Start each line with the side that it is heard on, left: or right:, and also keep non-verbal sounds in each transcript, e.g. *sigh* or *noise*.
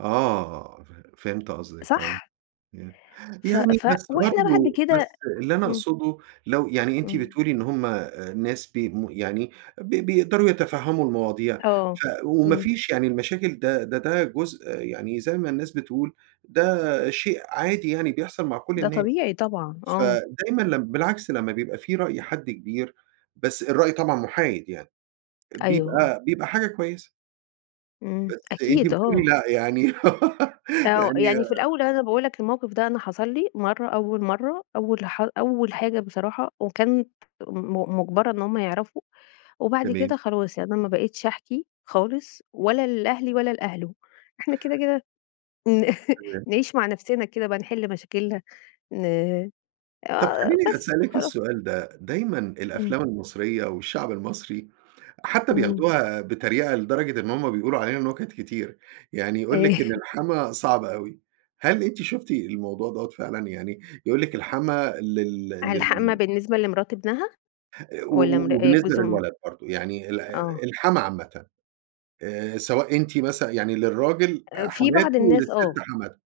right: آه. فه فهمت قصدِك آه.
left: صح؟
right: ي
left: ف
right: يعني
left: ف
right: بس
left: وإحنا بعد
right: برضه
left: كده
right: بس اللي أنا
left: إمم.
right: اقصده لو يعني أنتِ
left: إمم.
right: بتقولي إن هم الناس بي مو يعني ب بيقدروا يتفهّموا المواضيع.
left: آه.
right: ف وما
left: إمم.
right: فيش يعني المشاكل ده ده ده جزء يعني زي ما الناس بتقول، ده شيء عادي يعني بيحصل مع كل
left: ده
right: الناس.
left: طبيعي طبعًا. آه.
right: فدايمًا لم بالعكس لما بيبقى في رأي حد كبير، بس الرأي طبعًا مُحايد يعني،
left: أيوه، آه.
right: بيبقى بيبقى حاجة كويسة.
left: إمم.
right: بس أنتِ
left: أكيد
right: بتقولي
left: آه.
right: لأ يعني *laughs*
left: آه.
right: يعني
left: يعني في الأول أنا باقول لك الموقف ده أنا حصل لي مرة، أول مرة أول ح أول حاجة بصراحة، وكانت م مجبرة إن هم يعرفوا. وبعد
right: تمام.
left: كده خلاص. يعني أنا ما بقيتش احكي خالص ولا لأهلي ،ولا لأهله. إحنا كده، كده ن
right: تمام.
left: نعيش مع نفسنا كده بقى نحل مشاكلنا ن
right: طب
left: آه
right: خلّيني
left: بس
right: أسألِك
left: وخلا
right: السؤال ده. دايمًا
left: إمم.
right: الأفلام المصرية، والشعب المصري حتى
left: إمم.
right: بياخدوها بتريقة لدرجة إن هم بيقولوا علينا نُكت كتير. يعني يقول
left: إيه؟
right: لِك إن الحَمَاة صعب أوي. هل أنتِ شُفتِ الموضوع دوّة فعلًا يعني؟ يقول لِك الحَمَاة لل
left: الحماة
right: لل
left: بالنسبة لمرات ابنها؟
right: و
left: والَّا
right: و
left: مر
right: وبالنسبة
left: جوز أم
right: للولد برضه. يعني ال
left: آه.
right: الحَمَاة عامةً. آآ سواء أنتِ مثلًا يعني للراجل
left: آآ في بعض
right: حماته
left: الناس
right: وللست
left: آه.
right: حماتها.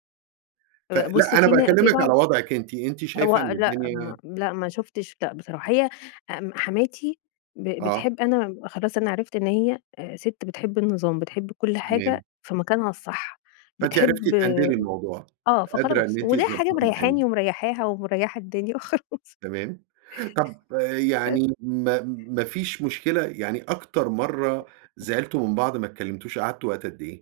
left: آآ بُص،
right: فلأ أنا
left: في نا في
right: باكلمِك
left: بعض
right: على وضعِك أنتِ. أنتِ
left: هو
right: شايفة إن
left: لأ، هم
right: الدنيا
left: لأ ما شُفتِش لأ بصراحة. هي ام حماتي ب
right: آه.
left: بتحب أنا خلاص أنا عرفت إن هي آآ سِت بتحب النظام. بتحب كل
right: تمام.
left: حاجة في مكانها الصح.
right: فأنتِ عرفتِ
left: بتحب
right: تهندلي الموضوع.
left: آه.
right: قادرة
left: فخلاص
right: إن أنتِ
left: ودي حاجة
right: تضبّطي الدنيا.
left: مريّحاني، ومريّحاها، ومريّحة الدنيا وخلاص.
right: تمام. طب
left: آآ
right: يعني ما ما فيش مشكلة يعني أكتر مرة زعلتوا من بعض ما اتكلمتوش، قعدتوا وقت قد إيه؟